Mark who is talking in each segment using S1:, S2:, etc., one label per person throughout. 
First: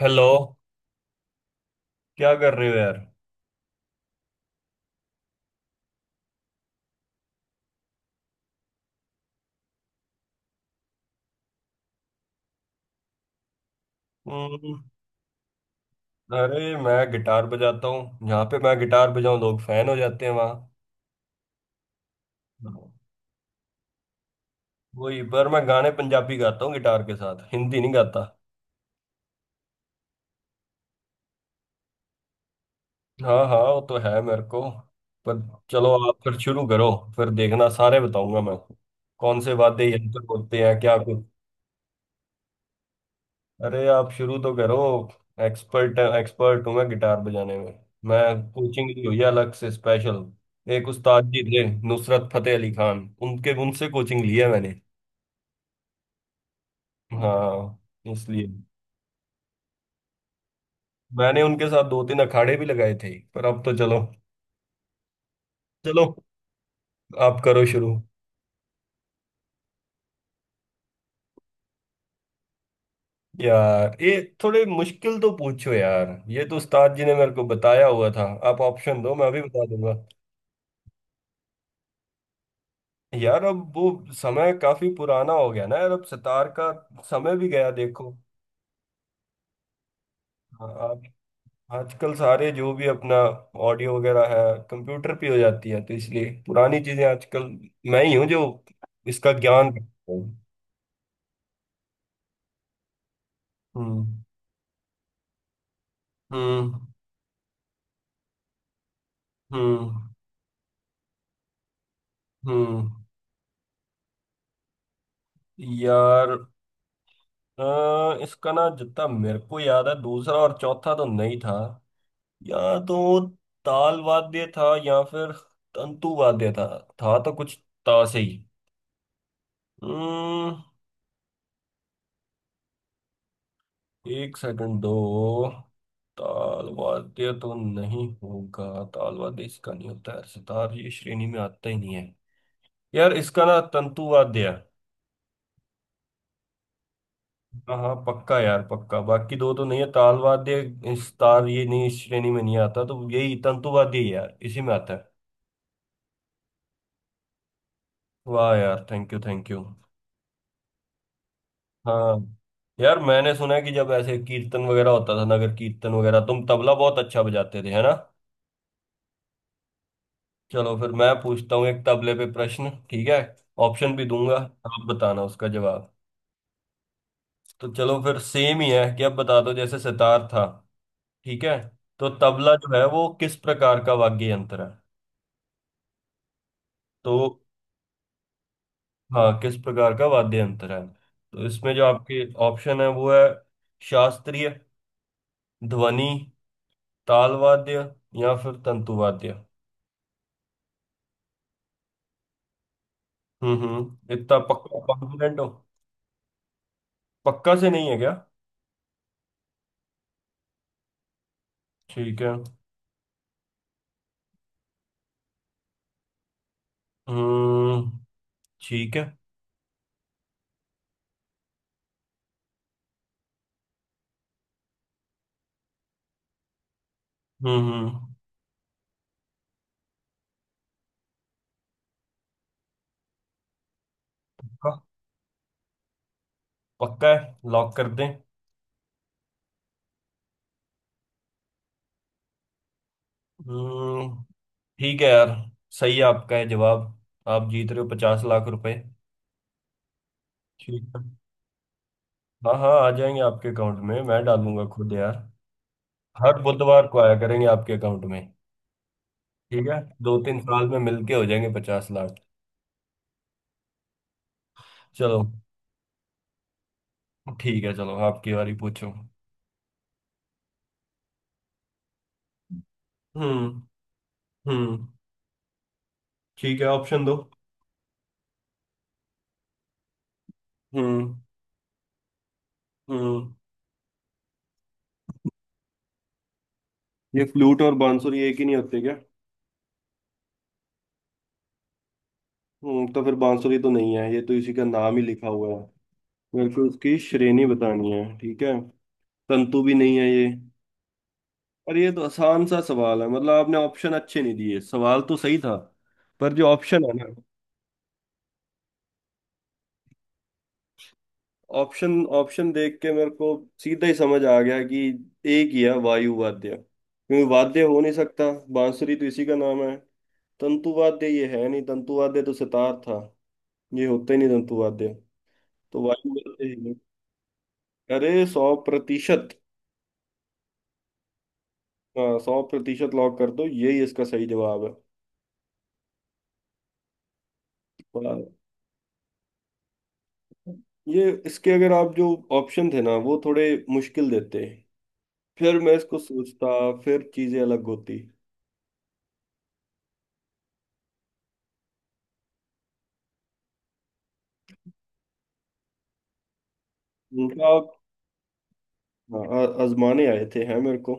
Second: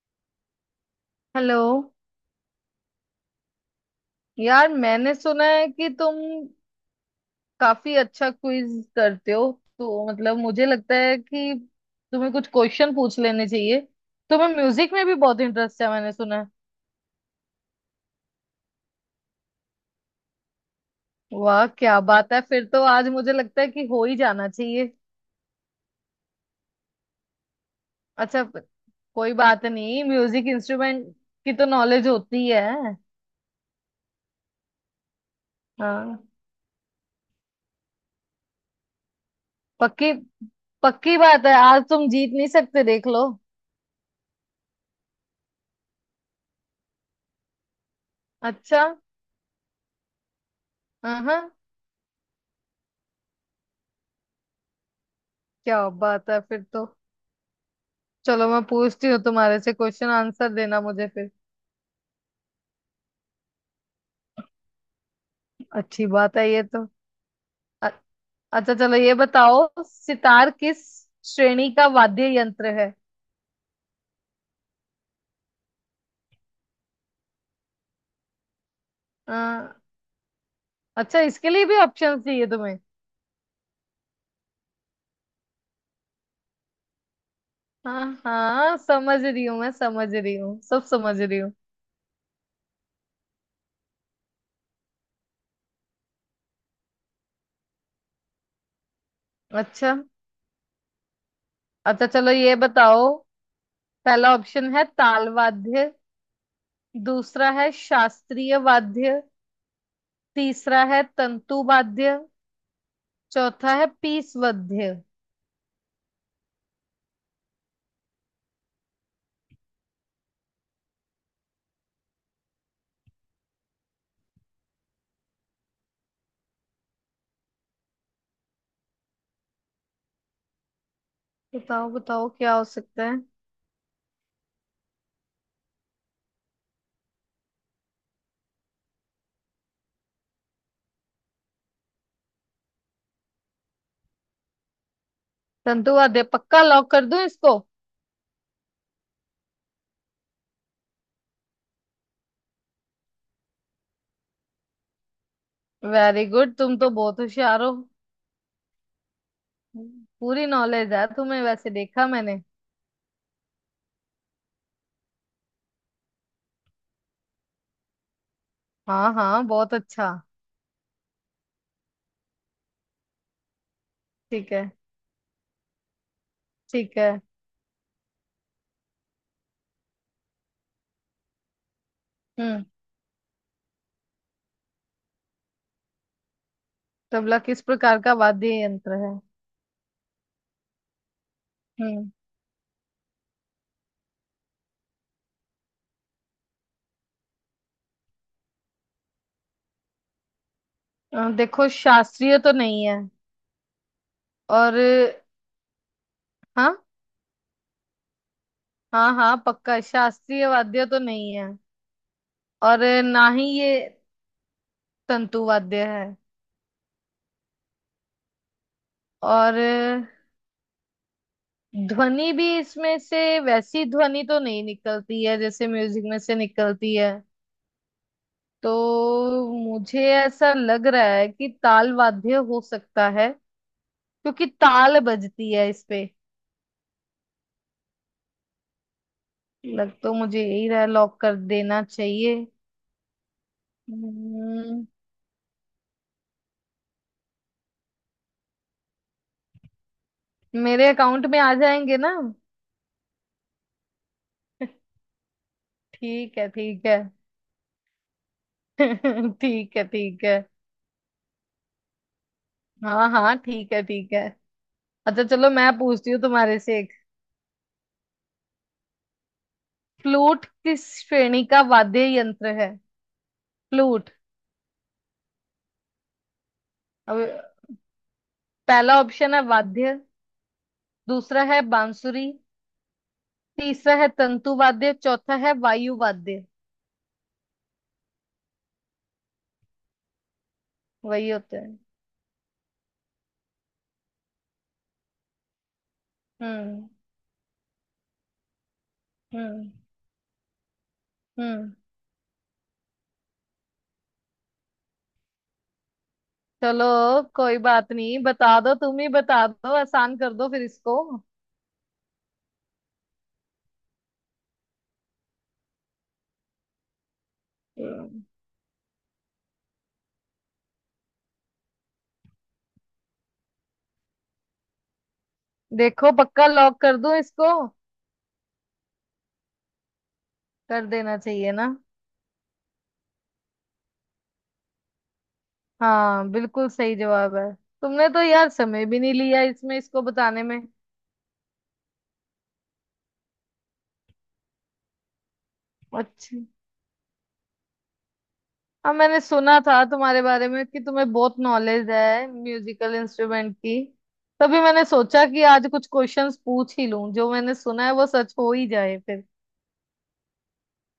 S1: Hello.
S2: Hello.
S1: क्या कर रहे हो यार।
S2: यार मैंने सुना है कि तुम काफी अच्छा क्विज करते हो। तो मतलब मुझे लगता है कि तुम्हें कुछ क्वेश्चन पूछ लेने चाहिए। तुम्हें
S1: हम्म,
S2: म्यूजिक में भी बहुत इंटरेस्ट है मैंने सुना है।
S1: अरे मैं गिटार बजाता हूँ। जहाँ पे मैं गिटार बजाऊँ, लोग फैन हो जाते हैं वहाँ।
S2: वाह क्या बात है, फिर तो आज मुझे लगता है कि हो ही जाना चाहिए।
S1: वही पर मैं गाने पंजाबी गाता हूँ गिटार के साथ, हिंदी नहीं गाता।
S2: अच्छा, कोई बात नहीं, म्यूजिक इंस्ट्रूमेंट की तो नॉलेज होती है।
S1: हाँ हाँ, वो तो है मेरे को। पर चलो, आप
S2: हाँ।
S1: फिर शुरू करो। फिर देखना सारे बताऊंगा मैं, कौन से वाद्य
S2: पक्की
S1: यंत्र बोलते हैं क्या।
S2: पक्की बात है, आज तुम जीत नहीं सकते, देख लो।
S1: अरे आप शुरू तो करो। एक्सपर्ट एक्सपर्ट हूँ मैं गिटार बजाने में। मैं
S2: अच्छा।
S1: कोचिंग ली हुई है अलग से स्पेशल। एक
S2: हाँ
S1: उस्ताद
S2: हाँ,
S1: जी थे नुसरत फतेह अली खान, उनके उनसे कोचिंग ली है मैंने।
S2: क्या बात है फिर तो।
S1: हाँ, इसलिए।
S2: चलो मैं पूछती हूँ तुम्हारे से क्वेश्चन, आंसर देना मुझे फिर।
S1: मैंने उनके साथ दो तीन अखाड़े भी लगाए थे, पर अब तो चलो। चलो
S2: अच्छी बात है ये तो।
S1: आप करो शुरू।
S2: अ- अच्छा चलो ये बताओ, सितार किस श्रेणी का वाद्य यंत्र है।
S1: यार, ये थोड़े मुश्किल तो पूछो यार। ये तो उस्ताद जी ने मेरे को बताया हुआ था। आप ऑप्शन दो, मैं
S2: अ,
S1: भी बता दूंगा।
S2: अच्छा, इसके लिए भी ऑप्शन चाहिए तुम्हें।
S1: यार अब वो समय काफी पुराना हो गया ना यार। अब सितार का समय भी गया,
S2: हाँ
S1: देखो।
S2: हाँ, समझ रही हूँ मैं, समझ रही हूँ,
S1: हाँ,
S2: सब
S1: आप
S2: समझ रही हूँ।
S1: आजकल सारे जो भी अपना ऑडियो वगैरह है, कंप्यूटर पे हो जाती है। तो इसलिए पुरानी चीजें आजकल मैं ही हूँ जो इसका ज्ञान
S2: अच्छा।
S1: रखता हूँ।
S2: अच्छा चलो ये बताओ।
S1: हम्म।
S2: पहला ऑप्शन है ताल वाद्य।
S1: हम्म।
S2: दूसरा है शास्त्रीय वाद्य।
S1: हम्म।
S2: तीसरा है तंतु वाद्य।
S1: हम्म।
S2: चौथा है पीस वाद्य।
S1: यार इसका ना, जितना मेरे को याद है, दूसरा और चौथा तो नहीं था। या तो ताल वाद्य था, या फिर तंतु वाद्य था। था तो कुछ ता से ही। हम्म।
S2: बताओ बताओ क्या हो सकता है।
S1: 1 सेकंड दो। ताल वाद्य तो नहीं होगा। ताल वाद्य इसका नहीं होता है, सितार ये श्रेणी में आता ही नहीं है। यार इसका ना तंतु वाद्य है।
S2: संतुवाद्य पक्का लॉक कर दूं इसको।
S1: हाँ हाँ पक्का यार, पक्का। बाकी दो तो नहीं है। ताल वाद्य, इस तार ये नहीं, इस श्रेणी में नहीं आता। तो यही तंतु वाद्य ही है यार, इसी में आता है।
S2: वेरी गुड, तुम तो बहुत होशियार हो।
S1: वाह यार, थैंक यू थैंक यू।
S2: पूरी नॉलेज है तुम्हें वैसे, देखा
S1: हाँ
S2: मैंने।
S1: यार, मैंने सुना है कि जब ऐसे कीर्तन वगैरह होता था, नगर कीर्तन वगैरह, तुम तबला बहुत अच्छा बजाते थे है ना।
S2: हाँ हाँ बहुत अच्छा।
S1: चलो फिर मैं पूछता हूँ एक तबले पे प्रश्न, ठीक है। ऑप्शन भी दूंगा,
S2: ठीक है
S1: आप बताना उसका जवाब।
S2: ठीक है।
S1: तो चलो, फिर सेम ही है कि अब बता दो जैसे सितार था। ठीक है। तो तबला
S2: हम्म।
S1: जो है वो किस प्रकार का वाद्य यंत्र है। तो
S2: तबला किस प्रकार का वाद्य यंत्र है।
S1: हाँ, किस प्रकार का वाद्य यंत्र है, तो इसमें जो
S2: हम्म।
S1: आपके ऑप्शन है वो है शास्त्रीय, ध्वनि, ताल वाद्य, या फिर तंतु वाद्य।
S2: देखो शास्त्रीय तो नहीं है।
S1: हम्म, इतना
S2: और
S1: पक्का कॉन्फिडेंट हो।
S2: हाँ।
S1: पक्का से नहीं है क्या।
S2: हाँ हाँ पक्का, शास्त्रीय वाद्य तो नहीं है।
S1: ठीक है।
S2: और ना ही ये तंतु वाद्य है।
S1: हम्म। ठीक है।
S2: और ध्वनि भी इसमें से, वैसी ध्वनि तो नहीं निकलती है जैसे म्यूजिक में से निकलती है।
S1: हम्म,
S2: तो मुझे ऐसा लग रहा है कि ताल वाद्य हो सकता है, क्योंकि
S1: पक्का।
S2: ताल बजती है इस पे।
S1: पक्का है, लॉक कर दें।
S2: लग तो मुझे यही रहा, लॉक कर देना चाहिए।
S1: हम्म।
S2: हम्म,
S1: ठीक है यार, सही है आपका है जवाब। आप जीत रहे हो 50 लाख रुपए, ठीक
S2: मेरे
S1: है।
S2: अकाउंट में आ जाएंगे ना।
S1: हाँ हाँ, आ जाएंगे आपके अकाउंट में, मैं डालूंगा खुद यार।
S2: ठीक
S1: हर
S2: है ठीक
S1: बुधवार
S2: है।
S1: को आया करेंगे आपके अकाउंट में। ठीक है,
S2: ठीक है
S1: दो
S2: ठीक है।
S1: तीन साल में मिलके हो जाएंगे 50 लाख।
S2: हाँ हाँ ठीक है ठीक है। अच्छा
S1: चलो
S2: चलो मैं पूछती हूँ तुम्हारे से एक।
S1: ठीक है, चलो आपकी बारी पूछो।
S2: फ्लूट किस श्रेणी का वाद्य यंत्र है।
S1: हम्म।
S2: फ्लूट।
S1: हम्म। ठीक है, ऑप्शन दो।
S2: अब, पहला ऑप्शन है वाद्य।
S1: हम्म।
S2: दूसरा है बांसुरी।
S1: हम्म।
S2: तीसरा है तंतु वाद्य, चौथा है वायु वाद्य।
S1: ये फ्लूट और बांसुरी एक ही नहीं होते क्या।
S2: वही होते हैं।
S1: हम्म, तो फिर बांसुरी तो नहीं है, ये तो इसी का नाम ही लिखा हुआ है। मेरे को
S2: हम्म
S1: उसकी श्रेणी बतानी है, ठीक है। तंतु
S2: हम्म
S1: भी नहीं है ये।
S2: हम्म।
S1: और ये तो आसान सा सवाल है, मतलब आपने ऑप्शन अच्छे नहीं दिए, सवाल तो सही था। पर जो ऑप्शन
S2: चलो
S1: है ना,
S2: कोई बात नहीं, बता दो, तुम ही बता दो, आसान कर दो फिर इसको।
S1: ऑप्शन ऑप्शन देख के मेरे को सीधा ही समझ आ गया कि एक ही है वायु वाद्य। क्योंकि वाद्य हो नहीं
S2: हम्म,
S1: सकता, बांसुरी तो इसी का नाम है, तंतु वाद्य ये है नहीं। तंतु वाद्य तो सितार था, ये होता ही नहीं तंतु वाद्य। तो भाई
S2: देखो
S1: बोलते
S2: पक्का
S1: हैं,
S2: लॉक कर दूं इसको।
S1: अरे 100%।
S2: कर देना चाहिए ना।
S1: हाँ सौ प्रतिशत, लॉक कर दो यही इसका सही जवाब है।
S2: हाँ बिल्कुल सही जवाब है। तुमने तो
S1: पर
S2: यार समय भी नहीं लिया इसमें, इसको बताने में।
S1: ये, इसके अगर आप जो ऑप्शन थे ना, वो थोड़े मुश्किल देते, फिर मैं इसको
S2: अच्छा।
S1: सोचता, फिर चीजें अलग होती।
S2: हाँ मैंने सुना था तुम्हारे बारे में कि तुम्हें बहुत नॉलेज है म्यूजिकल इंस्ट्रूमेंट की। तभी मैंने सोचा कि आज कुछ क्वेश्चंस पूछ ही लूं, जो
S1: उनका
S2: मैंने
S1: आप,
S2: सुना है वो सच हो ही जाए
S1: हाँ,
S2: फिर।
S1: आजमाने आए थे हैं मेरे को।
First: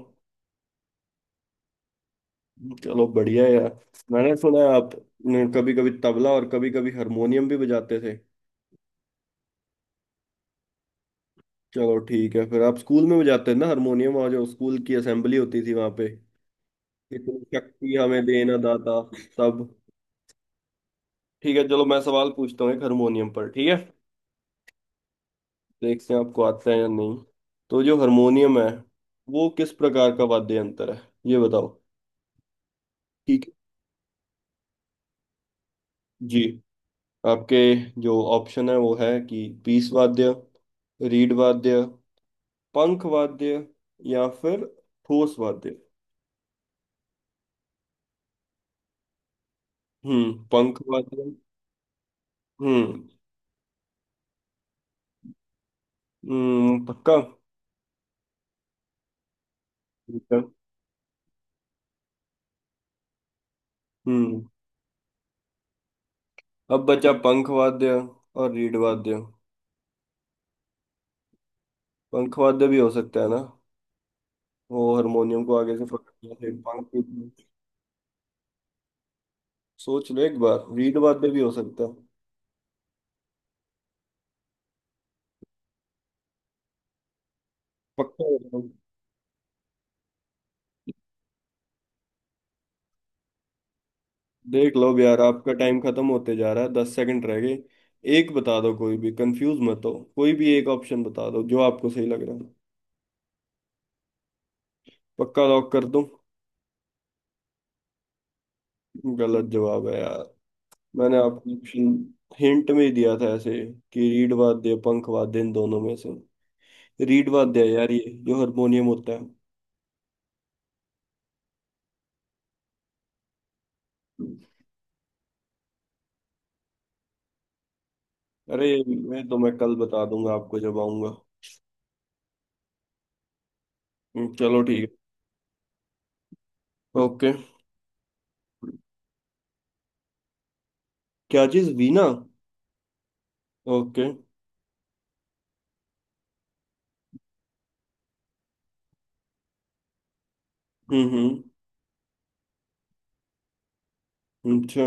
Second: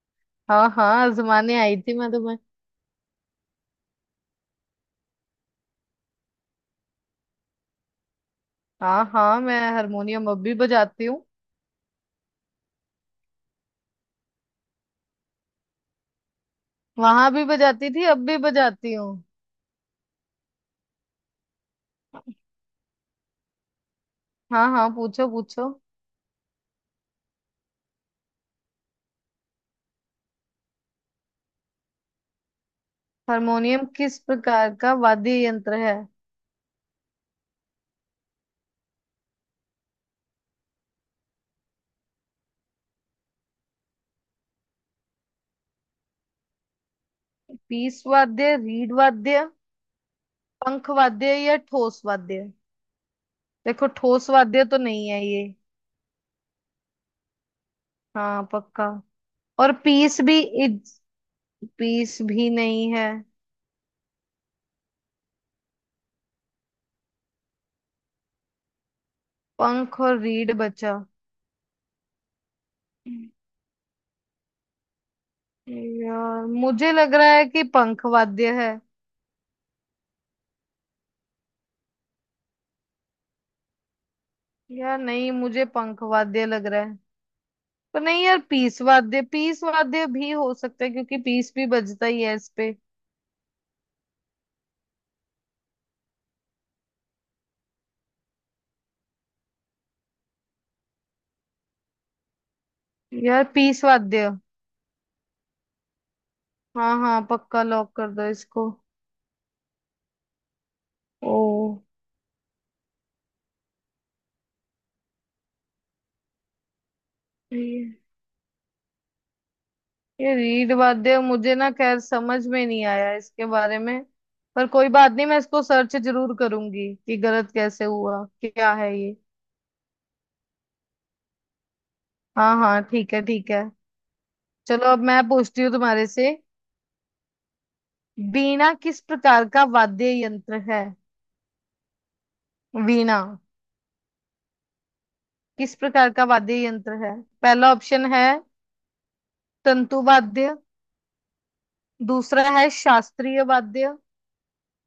S2: हाँ हाँ आजमाने आई थी मैं तुम्हें।
S1: चलो बढ़िया है यार। मैंने सुना है आप कभी कभी तबला और कभी कभी हारमोनियम भी बजाते थे।
S2: हाँ हाँ मैं हारमोनियम अब भी बजाती हूँ।
S1: चलो ठीक है, फिर आप स्कूल में बजाते थे ना हारमोनियम, और जो स्कूल की असेंबली होती थी वहां पे कि
S2: वहां
S1: तू
S2: भी बजाती
S1: शक्ति
S2: थी,
S1: हमें
S2: अब भी
S1: देना
S2: बजाती
S1: दाता,
S2: हूँ।
S1: सब। ठीक है, चलो मैं सवाल पूछता हूँ एक हारमोनियम पर, ठीक है।
S2: हाँ हाँ पूछो पूछो।
S1: देखते हैं आपको आता है या नहीं। तो जो हारमोनियम है, वो किस प्रकार का वाद्य यंत्र है, ये बताओ। ठीक है
S2: हारमोनियम किस प्रकार का वाद्य यंत्र है।
S1: जी, आपके जो ऑप्शन है वो है कि पीस वाद्य, रीड वाद्य, पंख वाद्य, या फिर ठोस वाद्य।
S2: पीस वाद्य, रीड वाद्य,
S1: हम्म, पंख
S2: पंख वाद्य
S1: वाद्य।
S2: या ठोस वाद्य।
S1: हम्म
S2: देखो ठोस वाद्य तो नहीं है ये।
S1: पक्का।
S2: हाँ पक्का। और पीस
S1: ठीक
S2: भी,
S1: है।
S2: इज, पीस भी नहीं है।
S1: हम्म। अब बचा पंख वाद्य और रीड वाद्य।
S2: पंख और रीढ़ बचा।
S1: पंखवाद्य भी हो सकता है ना, वो हारमोनियम को आगे से पकड़ लिया
S2: यार
S1: फिर पंख।
S2: मुझे लग रहा है कि पंख वाद्य है।
S1: सोच लो एक बार, रीड वाद्य भी हो सकता है।
S2: यार नहीं, मुझे पंख वाद्य लग रहा है। पर नहीं
S1: पक्का
S2: यार,
S1: बताओ।
S2: पीस वाद्य, पीस वाद्य भी हो सकता है क्योंकि पीस भी बजता ही है इस पे।
S1: देख लो अब यार, आपका टाइम खत्म होते जा रहा है, 10 सेकंड रह गए। एक बता दो, कोई भी कंफ्यूज मत हो, कोई भी एक ऑप्शन बता दो जो आपको सही लग रहा है।
S2: यार पीस वाद्य।
S1: पक्का लॉक कर दूं।
S2: हाँ हाँ पक्का लॉक कर दो इसको।
S1: गलत जवाब है यार। मैंने
S2: ओ।
S1: आपको ऑप्शन हिंट में ही दिया था ऐसे, कि रीड वाद्य पंख वाद्य इन दोनों में से रीड वाद्य है यार, ये जो हारमोनियम होता
S2: ये रीढ़ वाद्य मुझे ना खैर समझ में नहीं आया इसके बारे में।
S1: है।
S2: पर कोई बात नहीं, मैं इसको सर्च जरूर करूंगी कि गलत कैसे हुआ,
S1: अरे,
S2: क्या है ये।
S1: मैं तो मैं कल बता दूंगा आपको जब आऊंगा।
S2: हाँ हाँ ठीक है ठीक है।
S1: चलो ठीक
S2: चलो
S1: है।
S2: अब मैं पूछती हूँ तुम्हारे से।
S1: ओके।
S2: वीणा किस प्रकार का वाद्य यंत्र है।
S1: क्या चीज वीणा।
S2: वीणा
S1: ओके।
S2: किस प्रकार का वाद्य यंत्र है। पहला ऑप्शन है तंतु वाद्य।
S1: हम्म।
S2: दूसरा है शास्त्रीय वाद्य।
S1: अच्छा।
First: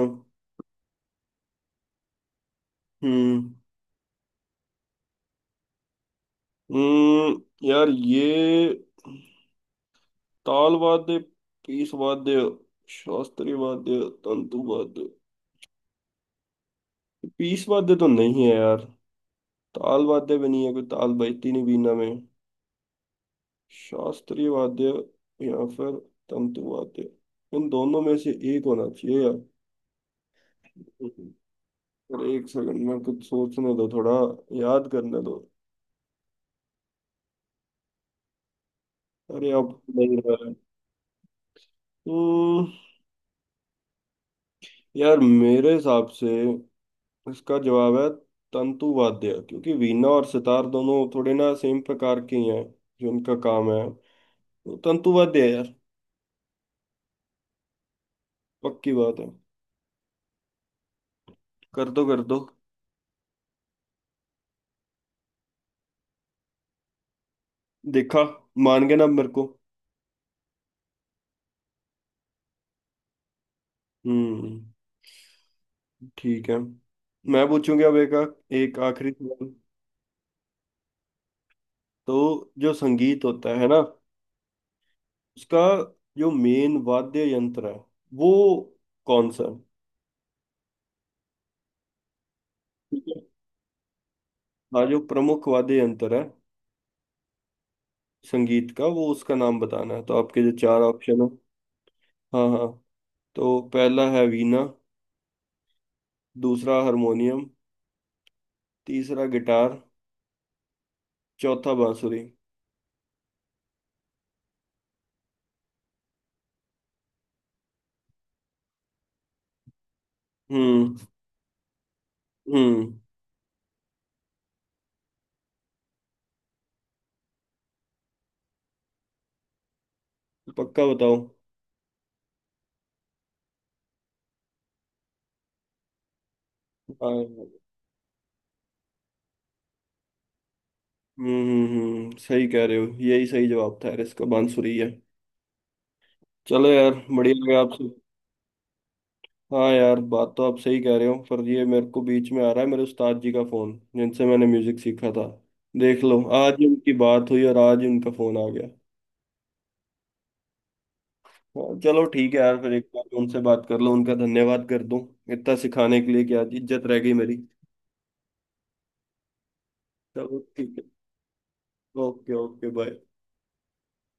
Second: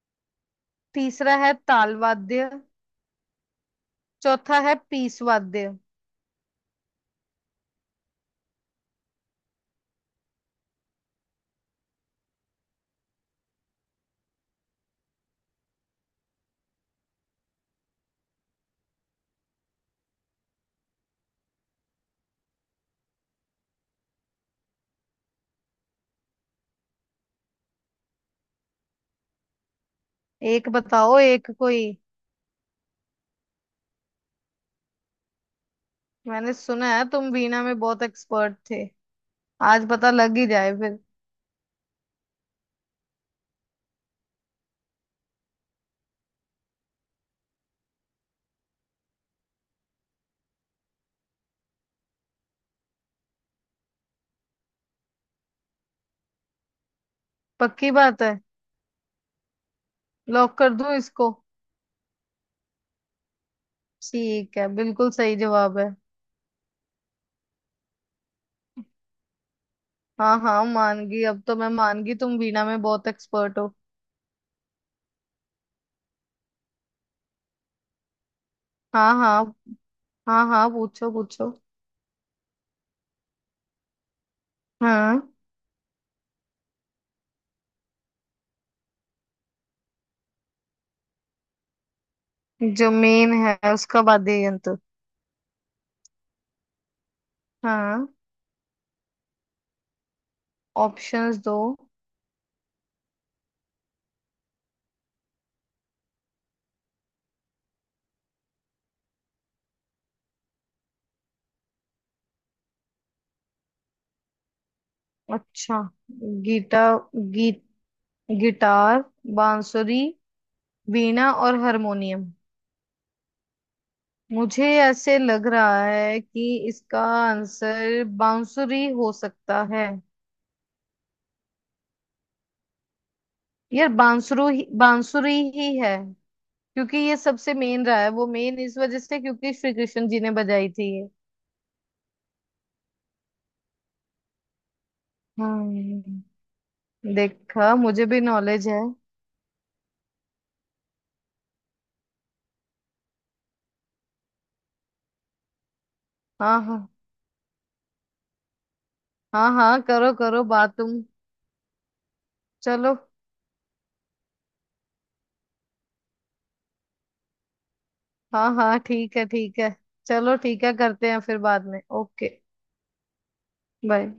S2: तीसरा है ताल वाद्य।
S1: हम्म।
S2: चौथा है पीस वाद्य।
S1: हम्म। यार ये ताल वाद्य, पीस वाद्य, शास्त्रीय वाद्य, तंतु वाद्य। पीस वाद्य तो नहीं है यार, ताल वाद्य भी नहीं है, कोई ताल बजती नहीं वीणा में। शास्त्रीय वाद्य या फिर तंतु वाद्य, इन दोनों में से एक होना चाहिए।
S2: एक बताओ, एक
S1: यार,
S2: कोई।
S1: अरे 1 सेकंड, मैं कुछ सोचने दो थोड़ा, याद करने दो।
S2: मैंने सुना है तुम वीणा में बहुत एक्सपर्ट थे,
S1: अरे अब
S2: आज पता
S1: नहीं आ
S2: लग ही
S1: रहा है।
S2: जाए फिर।
S1: हम्म, यार मेरे हिसाब से इसका जवाब है तंतु वाद्य, क्योंकि वीणा और सितार दोनों थोड़े ना सेम प्रकार के ही हैं, जो उनका काम है। तो तंतु वाद्य है यार।
S2: पक्की बात है,
S1: पक्की बात है।
S2: लॉक कर दूं इसको।
S1: कर दो कर दो।
S2: ठीक है बिल्कुल सही जवाब है।
S1: देखा, मान गए ना आप मेरे को।
S2: हाँ हाँ मान गई, अब तो मैं मान गई, तुम वीणा में बहुत एक्सपर्ट हो।
S1: हम्म। ठीक है, मैं पूछूंगा अब एक, एक आखिरी
S2: हाँ
S1: सवाल।
S2: हाँ। हाँ हाँ पूछो पूछो।
S1: तो जो संगीत होता है ना,
S2: हाँ,
S1: उसका जो मेन वाद्य यंत्र है वो कौन सा है।
S2: जो
S1: ठीक है।
S2: मेन है उसका वाद्य यंत्र।
S1: हाँ, जो प्रमुख वाद्य यंत्र है
S2: हाँ।
S1: संगीत का, वो उसका नाम बताना है। तो आपके जो चार ऑप्शन है,
S2: ऑप्शंस दो।
S1: हाँ हाँ, तो पहला है वीणा, दूसरा हारमोनियम, तीसरा गिटार, चौथा बांसुरी।
S2: अच्छा। गीटा गी, गिटार, बांसुरी,
S1: हम्म।
S2: वीणा और हारमोनियम।
S1: हम्म।
S2: मुझे ऐसे लग रहा है कि इसका आंसर बांसुरी हो सकता है।
S1: पक्का बताओ।
S2: यार बांसुरु ही बांसुरी ही है। क्योंकि
S1: हाँ। हम्म।
S2: ये सबसे मेन रहा है, वो मेन इस वजह से क्योंकि श्री कृष्ण जी ने बजाई थी ये।
S1: हम्म। सही कह रहे हो, यही सही जवाब था यार, इसका बांसुरी है।
S2: हम्म।
S1: चलो यार, बढ़िया लगा
S2: देखा,
S1: आपसे।
S2: मुझे भी नॉलेज है।
S1: हाँ यार, बात तो आप सही कह रहे हो, पर ये मेरे को बीच में आ रहा है मेरे उस्ताद जी का फोन, जिनसे मैंने म्यूजिक सीखा था। देख लो, आज
S2: हाँ
S1: ही
S2: हाँ।
S1: उनकी बात हुई और आज ही उनका फोन आ गया।
S2: हाँ हाँ करो करो बात तुम।
S1: हाँ, चलो ठीक है यार, फिर एक
S2: चलो।
S1: बार उनसे बात कर लो, उनका धन्यवाद कर दूं इतना सिखाने के लिए, कि आज इज्जत रह गई मेरी।
S2: हाँ हाँ ठीक है ठीक है। चलो
S1: चलो
S2: ठीक है
S1: ठीक है।
S2: करते हैं फिर बाद में। Okay
S1: okay okay, bye.
S2: Bye.